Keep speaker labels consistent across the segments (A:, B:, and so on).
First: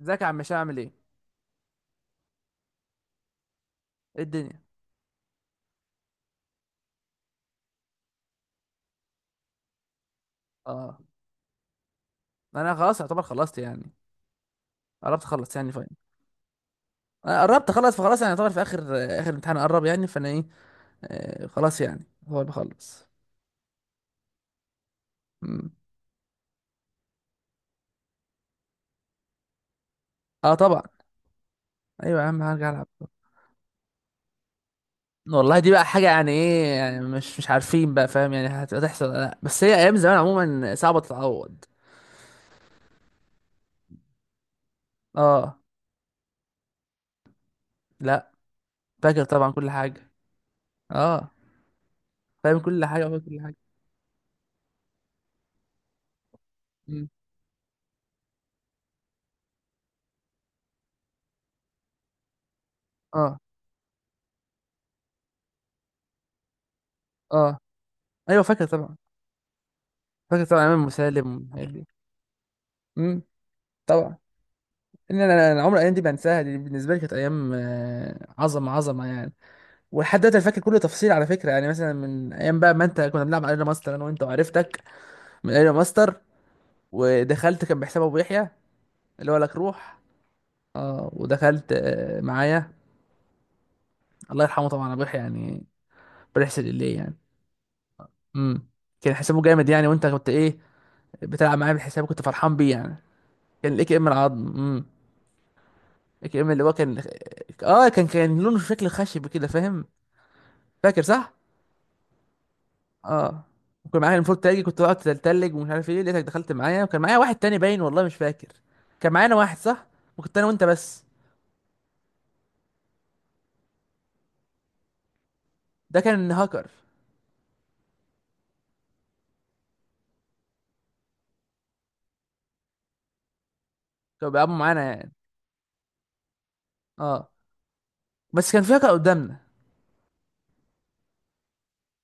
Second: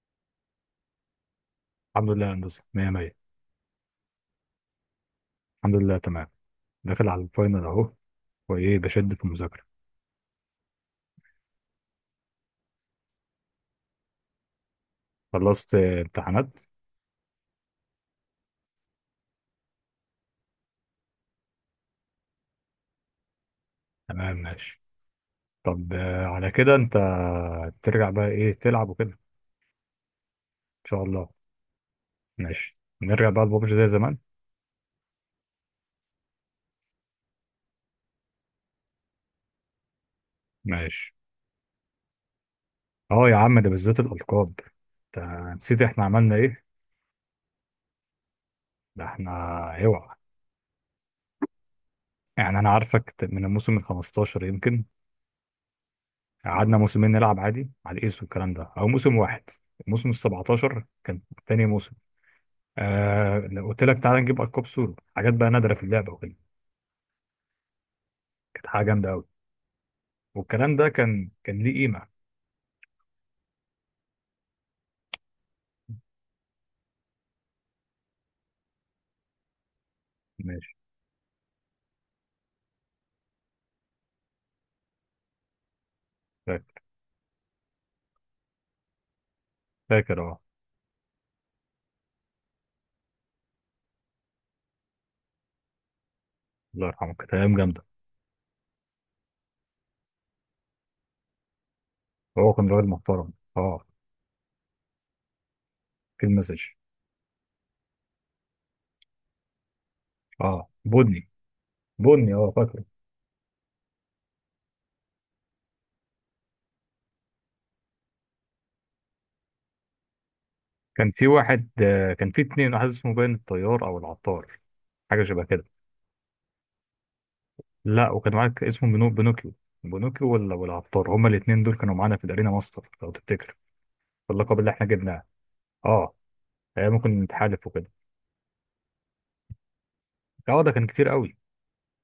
A: ازيك يا عم هشام عامل ايه؟
B: الحمد لله يا هندسة، مية مية.
A: ايه الدنيا؟
B: الحمد لله، تمام. داخل على الفاينل أهو، وإيه بشد في المذاكرة.
A: اه، انا خلاص يعتبر خلصت يعني قربت اخلص يعني
B: خلصت،
A: فاين.
B: امتحانات.
A: انا قربت اخلص فخلاص يعني يعتبر في اخر امتحان قرب يعني فانا ايه. خلاص يعني هو اللي بخلص.
B: تمام، ماشي.
A: مم.
B: طب، على كده أنت ترجع بقى إيه تلعب وكده إن
A: اه طبعا.
B: شاء الله.
A: ايوه يا عم هرجع
B: ماشي،
A: العب.
B: نرجع بقى لبابجي زي زمان.
A: والله دي بقى حاجه يعني ايه، يعني مش عارفين بقى فاهم يعني هتحصل ولا لا، بس هي ايام زمان عموما صعبه
B: ماشي.
A: تتعوض.
B: أه يا عم، ده بالذات الألقاب. أنت
A: اه.
B: نسيت إحنا عملنا إيه؟
A: لا،
B: ده
A: فاكر
B: إحنا،
A: طبعا كل حاجه.
B: أوعى.
A: اه فاهم
B: يعني أنا
A: كل حاجه
B: عارفك
A: فاكر كل
B: من
A: حاجه.
B: الموسم ال 15 يمكن. قعدنا
A: مم.
B: موسمين نلعب عادي على الإيس والكلام ده، أو موسم واحد. الموسم ال 17 كان تاني موسم.
A: اه،
B: لو قلت لك تعالى نجيب ألقاب سورو، حاجات بقى نادرة في اللعبة وكده.
A: اه، ايوه فاكر
B: كانت حاجة
A: طبعا.
B: جامدة أوي.
A: فاكر طبعا
B: والكلام
A: امام
B: ده كان
A: مسالم
B: كان
A: والحاجات
B: ليه
A: دي.
B: قيمة.
A: مم. طبعا. ان انا انا عمر الايام دي بنساها، دي بالنسبه لي كانت ايام عظمه عظمه يعني. ولحد دلوقتي أنا فاكر
B: ماشي.
A: كل تفصيل على فكره، يعني مثلا من ايام بقى ما انت كنا بنلعب ارينا ماستر انا وانت، وعرفتك من ارينا ماستر
B: فاكر.
A: ودخلت كان بحساب ابو يحيى اللي هو لك روح.
B: فاكر، اه.
A: اه ودخلت معايا. الله يرحمه طبعا ابو يحيى يعني، ربنا يحسن
B: الله
A: اليه
B: يرحمه،
A: يعني.
B: كانت أيام جامدة.
A: امم. كان حسابه جامد يعني، وانت كنت ايه بتلعب معايا بالحساب كنت
B: هو
A: فرحان
B: كان
A: بيه
B: راجل
A: يعني.
B: محترم،
A: كان
B: اه.
A: الاي كي ام العظم. امم.
B: في
A: الاي كي ام
B: المسج.
A: اللي هو كان، اه كان لونه شكل خشب كده فاهم.
B: اه،
A: فاكر
B: بني.
A: صح.
B: بني، اه، فاكره.
A: اه. وكان معايا المفروض تلجي، كنت بقعد اتلج ومش عارف ايه، لقيتك دخلت معايا، وكان معايا واحد تاني باين والله مش فاكر. كان معانا واحد صح، وكنت انا وانت بس.
B: كان في واحد، كان في اتنين. واحد اسمه باين الطيار أو العطار، حاجة شبه كده.
A: ده كان هاكر.
B: لا، وكان معاك اسمه بينوكيو. بينوكيو، ولا والعطار، هما الاتنين دول كانوا معانا في الأرينا ماستر لو تفتكر،
A: كانوا بيلعبوا
B: اللقب اللي
A: معانا
B: احنا
A: يعني.
B: جبناه. اه. ممكن
A: اه
B: نتحالف وكده.
A: بس كان في هاكر قدامنا.
B: اه، ده كان كتير قوي.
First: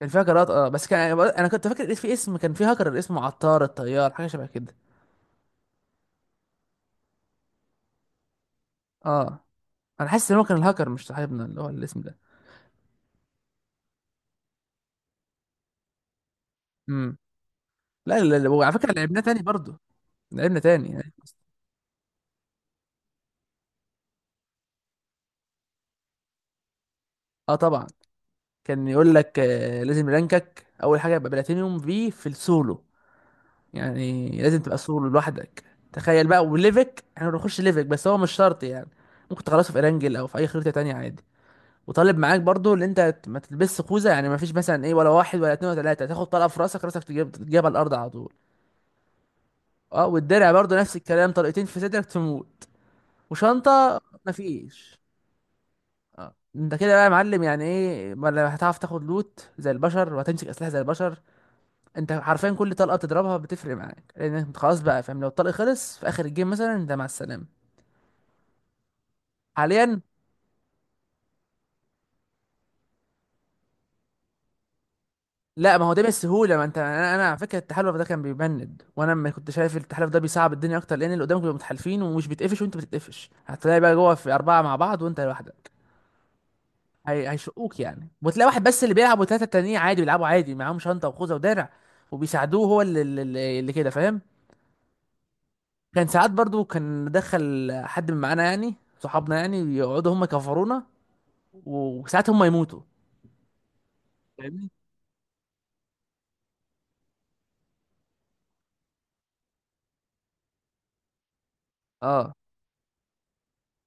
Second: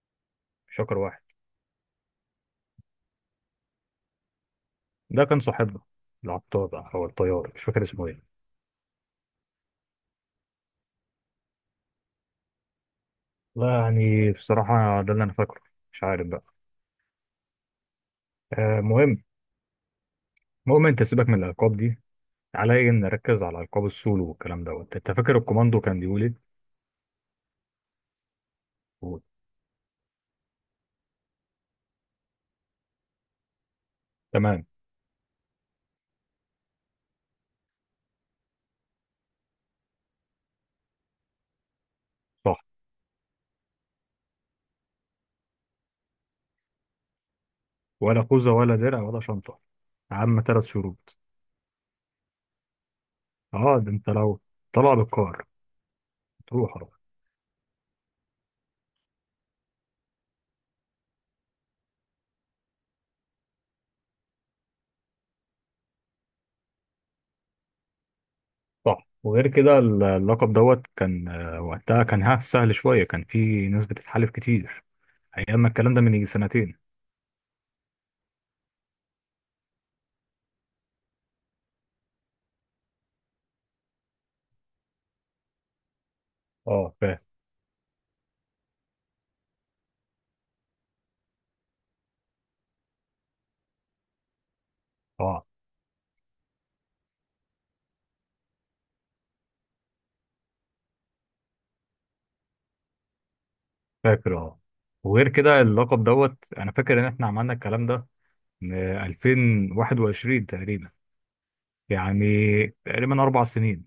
A: كان في هاكرات،
B: مش
A: بس
B: شكر
A: كان
B: واحد،
A: انا كنت فاكر في اسم، كان في هاكر اسمه عطار الطيار حاجه شبه كده.
B: ده كان صاحبنا. العطار او الطيار، مش فاكر اسمه ايه.
A: اه. انا حاسس ان هو كان الهاكر مش صاحبنا اللي هو الاسم ده.
B: لا يعني بصراحه ده اللي انا فاكره، مش عارف بقى.
A: امم. لا، لا، لا، وعلى فكره لعبناه
B: مهم.
A: تاني برضه. لعبنا
B: المهم
A: تاني
B: انت
A: يعني.
B: سيبك من الالقاب دي، عليا ان نركز على القاب السولو والكلام دوت. انت فاكر الكوماندو كان بيقول ايه؟
A: اه طبعا. كان يقول
B: قول.
A: لك لازم رانكك اول حاجه يبقى بلاتينيوم في السولو. يعني لازم
B: تمام.
A: تبقى سولو لوحدك. تخيل بقى وليفك، احنا بنخش ليفك بس هو مش شرط يعني، ممكن تخلصه في ارانجل او في اي خريطه تانية عادي. وطالب معاك
B: صح.
A: برضو اللي انت ما تلبسش خوذه. يعني ما فيش مثلا ايه، ولا واحد ولا اتنين ولا تلاته تاخد طلقه في راسك تجيب على الارض على
B: ولا
A: طول.
B: خوذه، ولا درع، ولا شنطه.
A: اه
B: عم
A: والدرع
B: ثلاث
A: برضو نفس
B: شروط.
A: الكلام، طلقتين في صدرك تموت.
B: اه، ده
A: وشنطه
B: انت
A: ما
B: لو طلع
A: فيش.
B: بالقار،
A: اه انت
B: تروح اروح.
A: كده بقى يا معلم، يعني ايه، ولا هتعرف تاخد لوت زي البشر وهتمسك اسلحه زي البشر. انت حرفيا كل طلقه بتضربها بتفرق معاك، لان انت خلاص بقى فاهم، لو الطلق خلص في اخر الجيم مثلا انت مع السلامه.
B: صح. وغير كده
A: حاليا.
B: اللقب دوت كان، وقتها كان سهل شويه، كان في ناس بتتحالف كتير. ايام ما
A: لا، ما هو
B: الكلام ده،
A: ده
B: من يجي
A: بالسهوله، ما
B: سنتين.
A: انت انا على فكره التحالف ده كان بيبند، وانا ما كنت شايف، التحالف ده بيصعب الدنيا اكتر، لان اللي قدامك بيبقوا متحالفين ومش بيتقفش، وانت بتتقفش، هتلاقي بقى جوه في اربعه مع بعض وانت لوحدك.
B: اه، فاهم.
A: هيشقوك يعني، وتلاقي واحد بس اللي بيلعب وثلاثه التانيين عادي بيلعبوا عادي، معاهم شنطه وخوذه ودرع وبيساعدوه. هو اللي كده فاهم.
B: اه.
A: كان ساعات برضو كان دخل حد من معانا يعني صحابنا، يعني يقعدوا هم يكفرونا وساعات هم يموتوا.
B: فاكر، اه.
A: فاهمني.
B: وغير كده اللقب دوت، انا فاكر ان احنا عملنا الكلام ده من 2021 تقريبا، يعني
A: اه.
B: تقريبا اربع سنين.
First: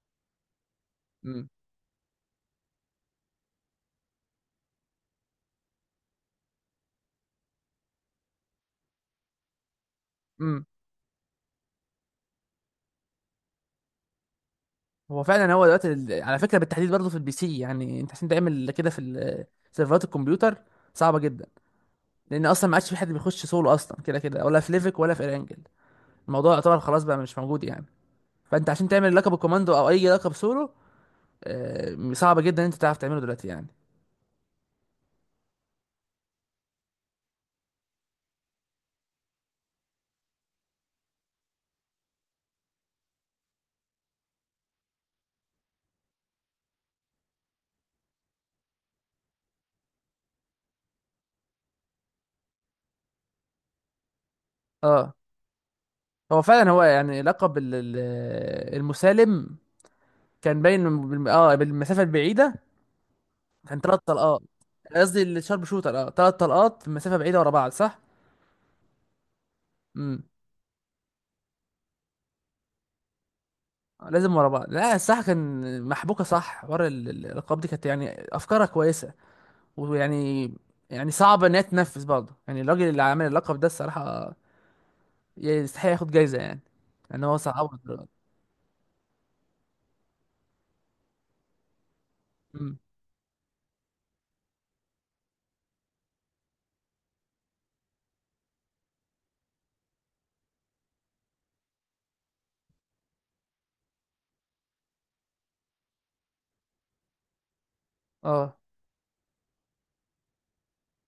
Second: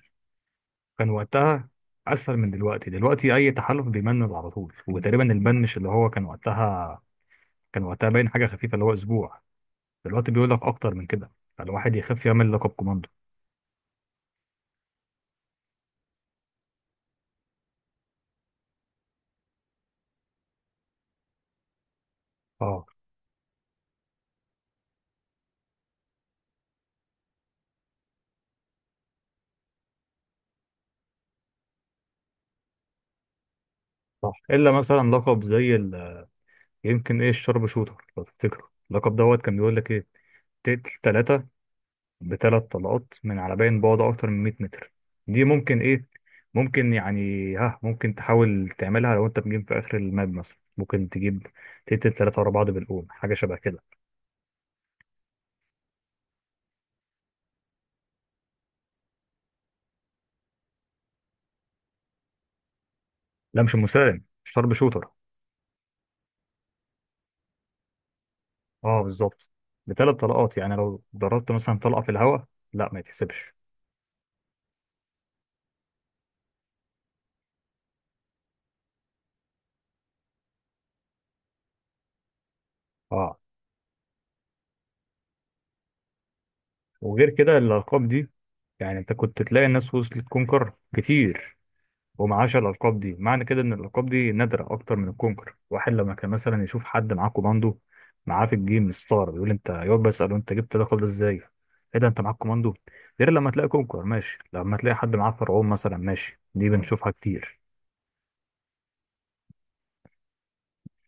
B: كان
A: امم.
B: وقتها اسهل من دلوقتي. اي تحالف بيمنن على طول، وتقريبا البن مش اللي هو كان وقتها. كان وقتها باين حاجه خفيفه، اللي هو اسبوع. دلوقتي بيقول لك
A: امم.
B: اكتر من كده، فالواحد يخاف يعمل لقب كوماندو.
A: هو فعلا هو دلوقتي على فكره بالتحديد برضه في البي سي، يعني انت عشان تعمل كده في سيرفرات الكمبيوتر صعبه جدا، لان اصلا ما
B: اه،
A: عادش في حد بيخش سولو اصلا كده كده، ولا في ليفك ولا في رانجل. الموضوع يعتبر خلاص بقى مش موجود يعني. فانت عشان تعمل لقب الكوماندو او اي لقب سولو، صعب جدا ان انت تعرف تعمله دلوقتي يعني.
B: صح. الا مثلا لقب زي ال... يمكن ايه، الشرب شوتر. لو تفتكره، اللقب دوت كان بيقول لك ايه؟ تقتل ثلاثه بثلاث طلقات من على باين بعد اكتر من 100 متر. دي ممكن، ايه، ممكن يعني. ممكن تحاول تعملها لو انت بتجيب في اخر الماب. مثلا ممكن تجيب تقتل ثلاثة ورا بعض بالقوم، حاجة شبه كده.
A: اه هو فعلا هو يعني لقب المسالم كان باين بالمسافه البعيده،
B: لا، مش
A: كان ثلاث
B: مسالم،
A: طلقات.
B: شارب شوتر.
A: قصدي الشارب شوتر، ثلاث طلقات مسافه بعيده ورا بعض صح.
B: اه، بالظبط. بثلاث
A: امم.
B: طلقات، يعني لو ضربت مثلا طلقة في الهواء، لا ما يتحسبش.
A: لازم ورا بعض، لا الصح كان محبوكه، صح. ورا الالقاب دي كانت يعني افكارها كويسه. ويعني، يعني صعبه ان هي تنفذ برضه، يعني الراجل اللي عامل
B: اه.
A: اللقب ده الصراحه يستحق ياخد جايزه يعني، لان
B: وغير
A: هو
B: كده
A: صعب.
B: الالقاب دي، يعني انت كنت تلاقي الناس وصلت كونكر كتير، ومعاش
A: امم.
B: الألقاب دي. معنى كده إن الألقاب دي نادرة أكتر من الكونكر. واحد لما كان مثلا يشوف حد معاه كوماندو معاه في الجيم ستار، يقول أنت، يقعد بقى يسأله أنت جبت اللقب ده إزاي؟ إيه ده، أنت معاك كوماندو؟ غير لما تلاقي كونكر، ماشي. لما تلاقي حد معاه فرعون مثلا، ماشي، دي بنشوفها كتير.
A: اه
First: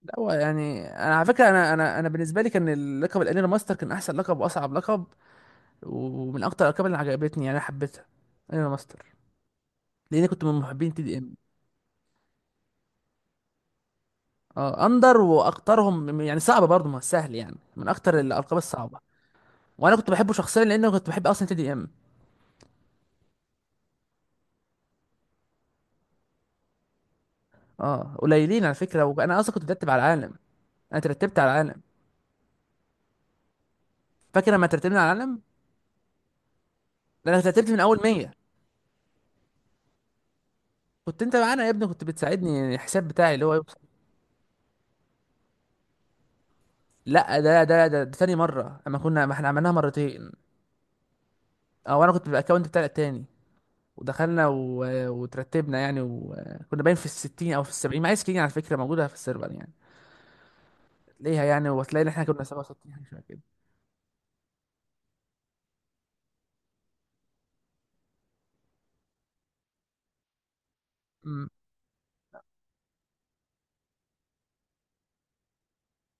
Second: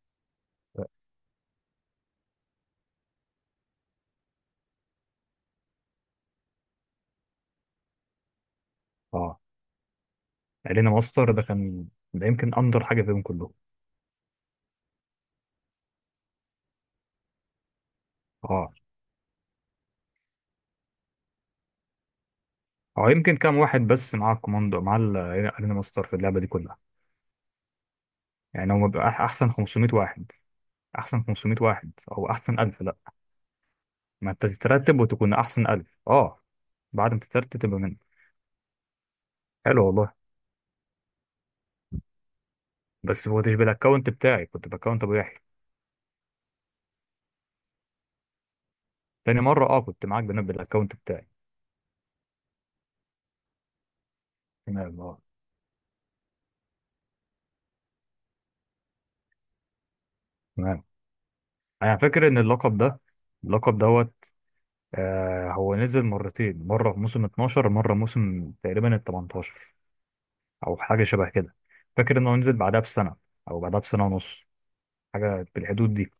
A: لا هو يعني انا على فكره انا بالنسبه لي كان اللقب الانيرا ماستر كان احسن لقب واصعب لقب، ومن اكتر الالقاب اللي عجبتني يعني انا حبيتها. انيرا ماستر.
B: أه.
A: لاني كنت من
B: علينا
A: محبين تي دي
B: ماستر
A: ام.
B: ده كان، ده يمكن أندر حاجة فيهم كلهم.
A: اه اندر واكترهم يعني صعبه برضه، ما سهل يعني، من اكتر الالقاب
B: أه.
A: الصعبه. وانا كنت بحبه شخصيا لان كنت بحب اصلا تي دي ام.
B: أو يمكن كام واحد بس معاه الكوماندو مع علينا ماستر في اللعبة دي كلها.
A: اه قليلين على
B: يعني هو
A: فكره،
B: بيبقى
A: وانا
B: أحسن
A: اصلا كنت
B: 500
A: بترتب على
B: واحد،
A: العالم. انا
B: أحسن
A: ترتبت على
B: 500
A: العالم.
B: واحد، أو أحسن 1000. ما انت
A: فاكر لما
B: تترتب
A: ترتبنا على
B: وتكون
A: العالم؟
B: احسن الف، اه. بعد ما
A: ده انا
B: تترتب
A: ترتبت من
B: تبقى منه.
A: اول 100.
B: حلو والله.
A: كنت انت معانا يا ابني، كنت بتساعدني يعني الحساب
B: بس
A: بتاعي
B: ما
A: اللي هو
B: كنتش
A: يوصل.
B: بالاكونت بتاعي، كنت باكونت ابو يحيى.
A: لا، ده تاني مره، اما كنا، ما
B: تاني
A: احنا
B: مره،
A: عملناها
B: اه، كنت معاك
A: مرتين.
B: بنفس بالاكونت بتاعي.
A: اه وانا كنت بالاكونت بتاعي التاني، ودخلنا
B: تمام، اه.
A: وترتبنا يعني، وكنا باين في الستين او في السبعين، معايا سكرين على فكره موجوده في السيرفر يعني
B: تمام.
A: ليها يعني،
B: انا
A: وتلاقي ان احنا
B: فاكر ان
A: كنا
B: اللقب
A: 67
B: ده،
A: حاجه شبه كده.
B: اللقب دوت، هو نزل مرتين. مره في موسم 12، مره موسم تقريبا ال 18، او حاجه شبه
A: امم.
B: كده. فاكر انه نزل بعدها بسنه، او بعدها بسنه ونص، حاجه في الحدود دي.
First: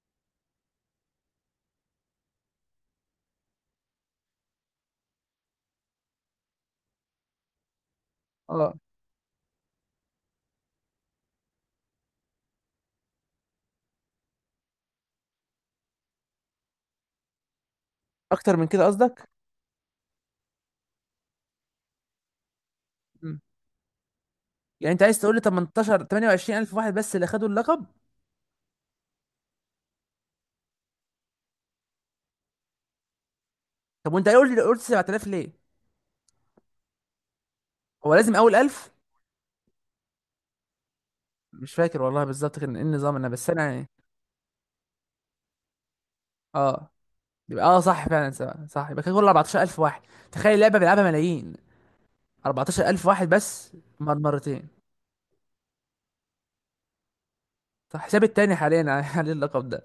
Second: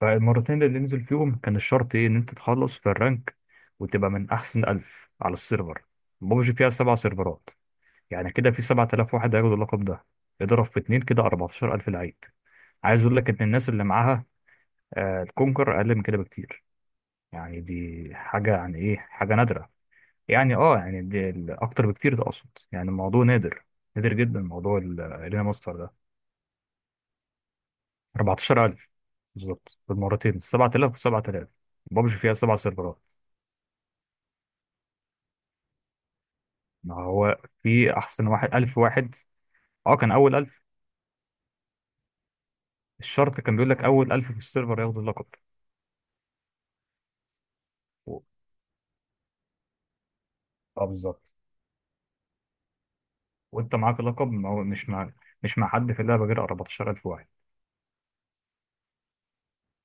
B: فالمرتين اللي ننزل فيهم، كان الشرط ايه؟ ان انت تخلص في الرانك وتبقى من احسن ألف على السيرفر. ببجي فيها سبع سيرفرات، يعني كده في
A: اه
B: 7000 واحد هياخدوا اللقب ده. اضرب في اتنين كده، 14000 لعيب. عايز اقول لك ان الناس اللي معاها الكونكر اقل من كده بكتير. يعني دي
A: اكتر
B: حاجه،
A: من
B: يعني
A: كده
B: ايه،
A: قصدك.
B: حاجه نادره. يعني اه، يعني اكتر بكتير ده اقصد. يعني الموضوع
A: امم.
B: نادر، نادر جدا، موضوع
A: يعني انت عايز تقول لي
B: الارينا ماستر ده.
A: 18 28 الف واحد بس اللي خدوا اللقب؟
B: 14000 بالظبط، بالمرتين 7000 و7000. ببجي فيها سبع سيرفرات.
A: طب وانت قلت لي قلت 7000 ليه؟
B: ما هو في
A: هو
B: احسن،
A: لازم اول
B: واحد الف
A: 1000؟
B: واحد. اه، كان اول الف.
A: مش فاكر والله بالظبط كان ايه النظام، انا
B: الشرط
A: بس
B: كان
A: انا
B: بيقول لك
A: يعني.
B: اول الف في السيرفر ياخدوا اللقب.
A: اه يبقى صح
B: و...
A: فعلا سبعة. صح يبقى كده كل 14000 واحد. تخيل لعبه
B: اه،
A: بيلعبها
B: بالظبط.
A: ملايين، 14000 واحد بس
B: وانت معاك
A: مر
B: اللقب، ما هو
A: مرتين.
B: مش مع حد في اللعبه غير 14000 واحد.
A: صح حساب التاني حاليا على اللقب ده،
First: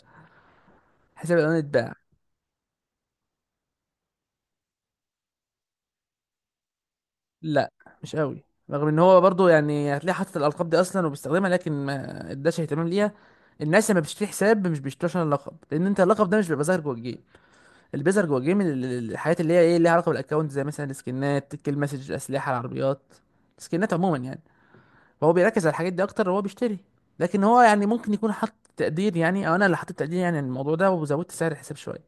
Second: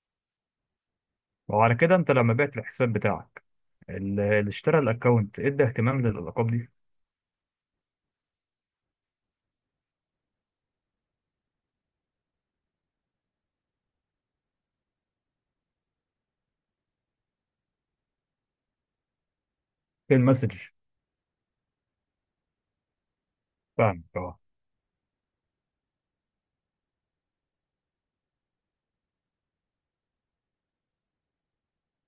A: حساب الأولاني
B: وعلى
A: اتباع.
B: كده انت لما بعت الحساب بتاعك، اللي اشترى الاكونت ادى اهتمام للالقاب دي؟
A: لا مش قوي، رغم ان هو برضو يعني هتلاقيه حاطط الالقاب دي اصلا وبيستخدمها، لكن ما اداش اهتمام ليها. الناس لما بتشتري حساب مش بيشتروش عشان اللقب، لان انت اللقب ده مش بيبقى ظاهر جوه الجيم. اللي بيظهر جوه الجيم الحاجات اللي هي ايه ليها علاقه
B: في
A: بالاكونت،
B: المسج.
A: زي مثلا السكنات، الكيل مسج، الاسلحه، العربيات، السكنات
B: فاهم،
A: عموما
B: اه.
A: يعني. فهو بيركز على الحاجات دي اكتر وهو بيشتري، لكن هو يعني ممكن يكون حاطط تقدير يعني، او انا اللي حطيت تقدير يعني عن الموضوع ده وزودت سعر الحساب شويه،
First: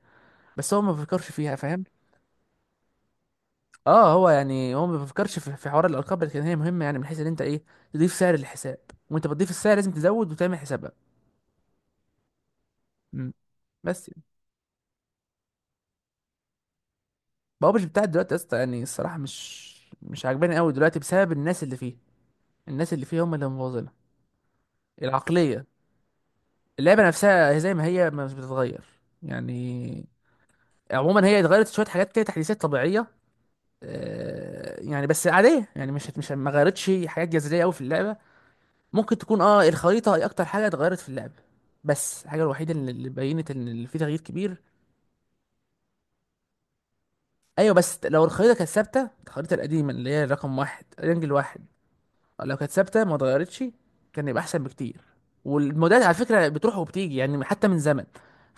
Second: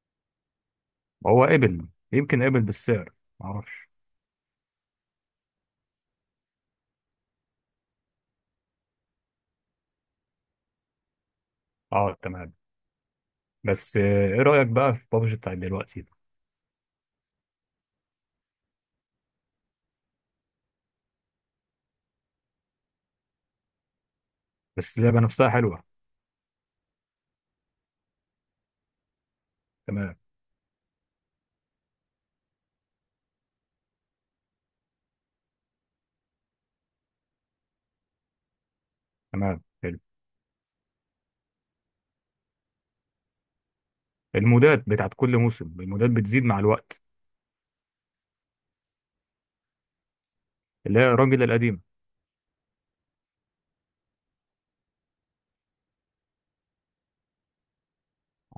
A: بس هو ما بيفكرش
B: هو
A: فيها فاهم.
B: قبل، يمكن قبل بالسعر، ما اعرفش.
A: اه هو يعني هو ما بيفكرش في في حوار الارقام، لكن هي مهمه، يعني من حيث ان انت ايه تضيف سعر للحساب، وانت بتضيف السعر لازم تزود وتعمل حسابها.
B: اه، تمام.
A: مم.
B: بس،
A: بس يعني
B: ايه رايك بقى في بابجي بتاعت دلوقتي؟
A: بابجي بتاعت دلوقتي يا اسطى يعني الصراحه مش عاجباني قوي دلوقتي بسبب الناس اللي فيه، الناس اللي فيه هم اللي مبوظينها.
B: بس اللعبه نفسها
A: العقليه.
B: حلوه.
A: اللعبه نفسها هي زي ما هي، ما مش بتتغير يعني.
B: تمام.
A: عموما هي اتغيرت شويه حاجات كده، تحديثات طبيعيه، يعني بس عاديه، يعني مش مش ما غيرتش حاجات جذريه قوي في اللعبه. ممكن تكون
B: تمام.
A: الخريطة هي أكتر حاجة اتغيرت في اللعبة. بس الحاجة الوحيدة اللي بينت إن اللي في تغيير كبير.
B: المودات بتاعت كل موسم، المودات بتزيد مع الوقت.
A: أيوة بس لو الخريطة كانت ثابتة، الخريطة القديمة اللي هي رقم واحد
B: اللي هي
A: رينجل
B: الراجل
A: واحد،
B: القديم.
A: لو كانت ثابتة ما اتغيرتش كان يبقى أحسن بكتير. والمودات على فكرة بتروح وبتيجي يعني حتى من زمن،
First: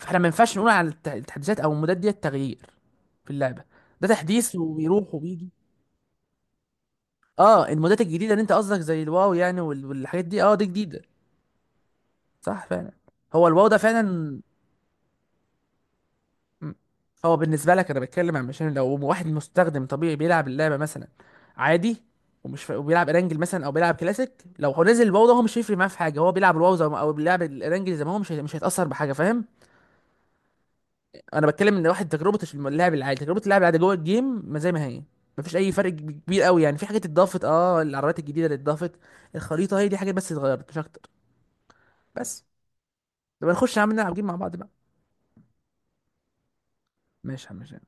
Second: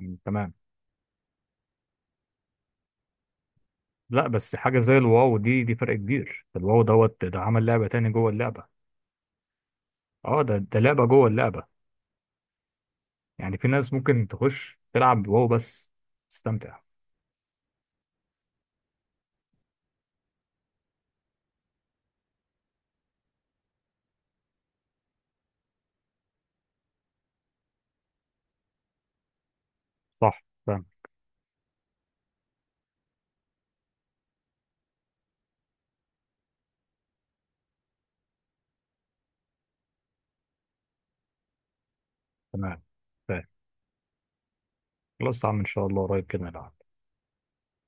B: يعني
A: ما
B: تمام.
A: ينفعش نقول على التحديثات أو المودات دي تغيير في اللعبة. ده
B: لا
A: تحديث
B: بس حاجة زي
A: وبيروح
B: الواو،
A: وبيجي.
B: دي فرق كبير. الواو دوت ده عمل
A: اه
B: لعبة
A: المودات
B: تاني جوه
A: الجديدة اللي انت
B: اللعبة.
A: قصدك زي الواو يعني والحاجات دي
B: اه، ده
A: دي
B: ده
A: جديدة.
B: لعبة جوه اللعبة.
A: صح فعلا، هو
B: يعني
A: الواو
B: في
A: ده
B: ناس ممكن
A: فعلا.
B: تخش تلعب واو بس
A: مم.
B: تستمتع.
A: هو بالنسبه لك انا بتكلم، عن مشان لو واحد مستخدم طبيعي بيلعب اللعبه مثلا عادي، وبيلعب ارانجل مثلا او بيلعب كلاسيك، لو هو نزل الواو ده هو مش هيفرق معاه في حاجه، هو بيلعب الواو زي ما... او بيلعب الارانجل زي ما هو، مش مش هيتاثر بحاجه فاهم.
B: صح، فاهم.
A: انا بتكلم ان واحد تجربه اللاعب العادي جوه الجيم ما زي ما هي. مفيش اي فرق كبير قوي يعني، في حاجات اتضافت، العربيات الجديده اللي اتضافت، الخريطه، هي دي حاجات بس اتغيرت مش اكتر. بس.
B: تمام، فاهم.
A: طب نخش يا عم نلعب جيم مع بعض بقى.
B: خلاص يا عم، ان شاء الله قريب كده نلعب.
A: ماشي يا عم ماشي.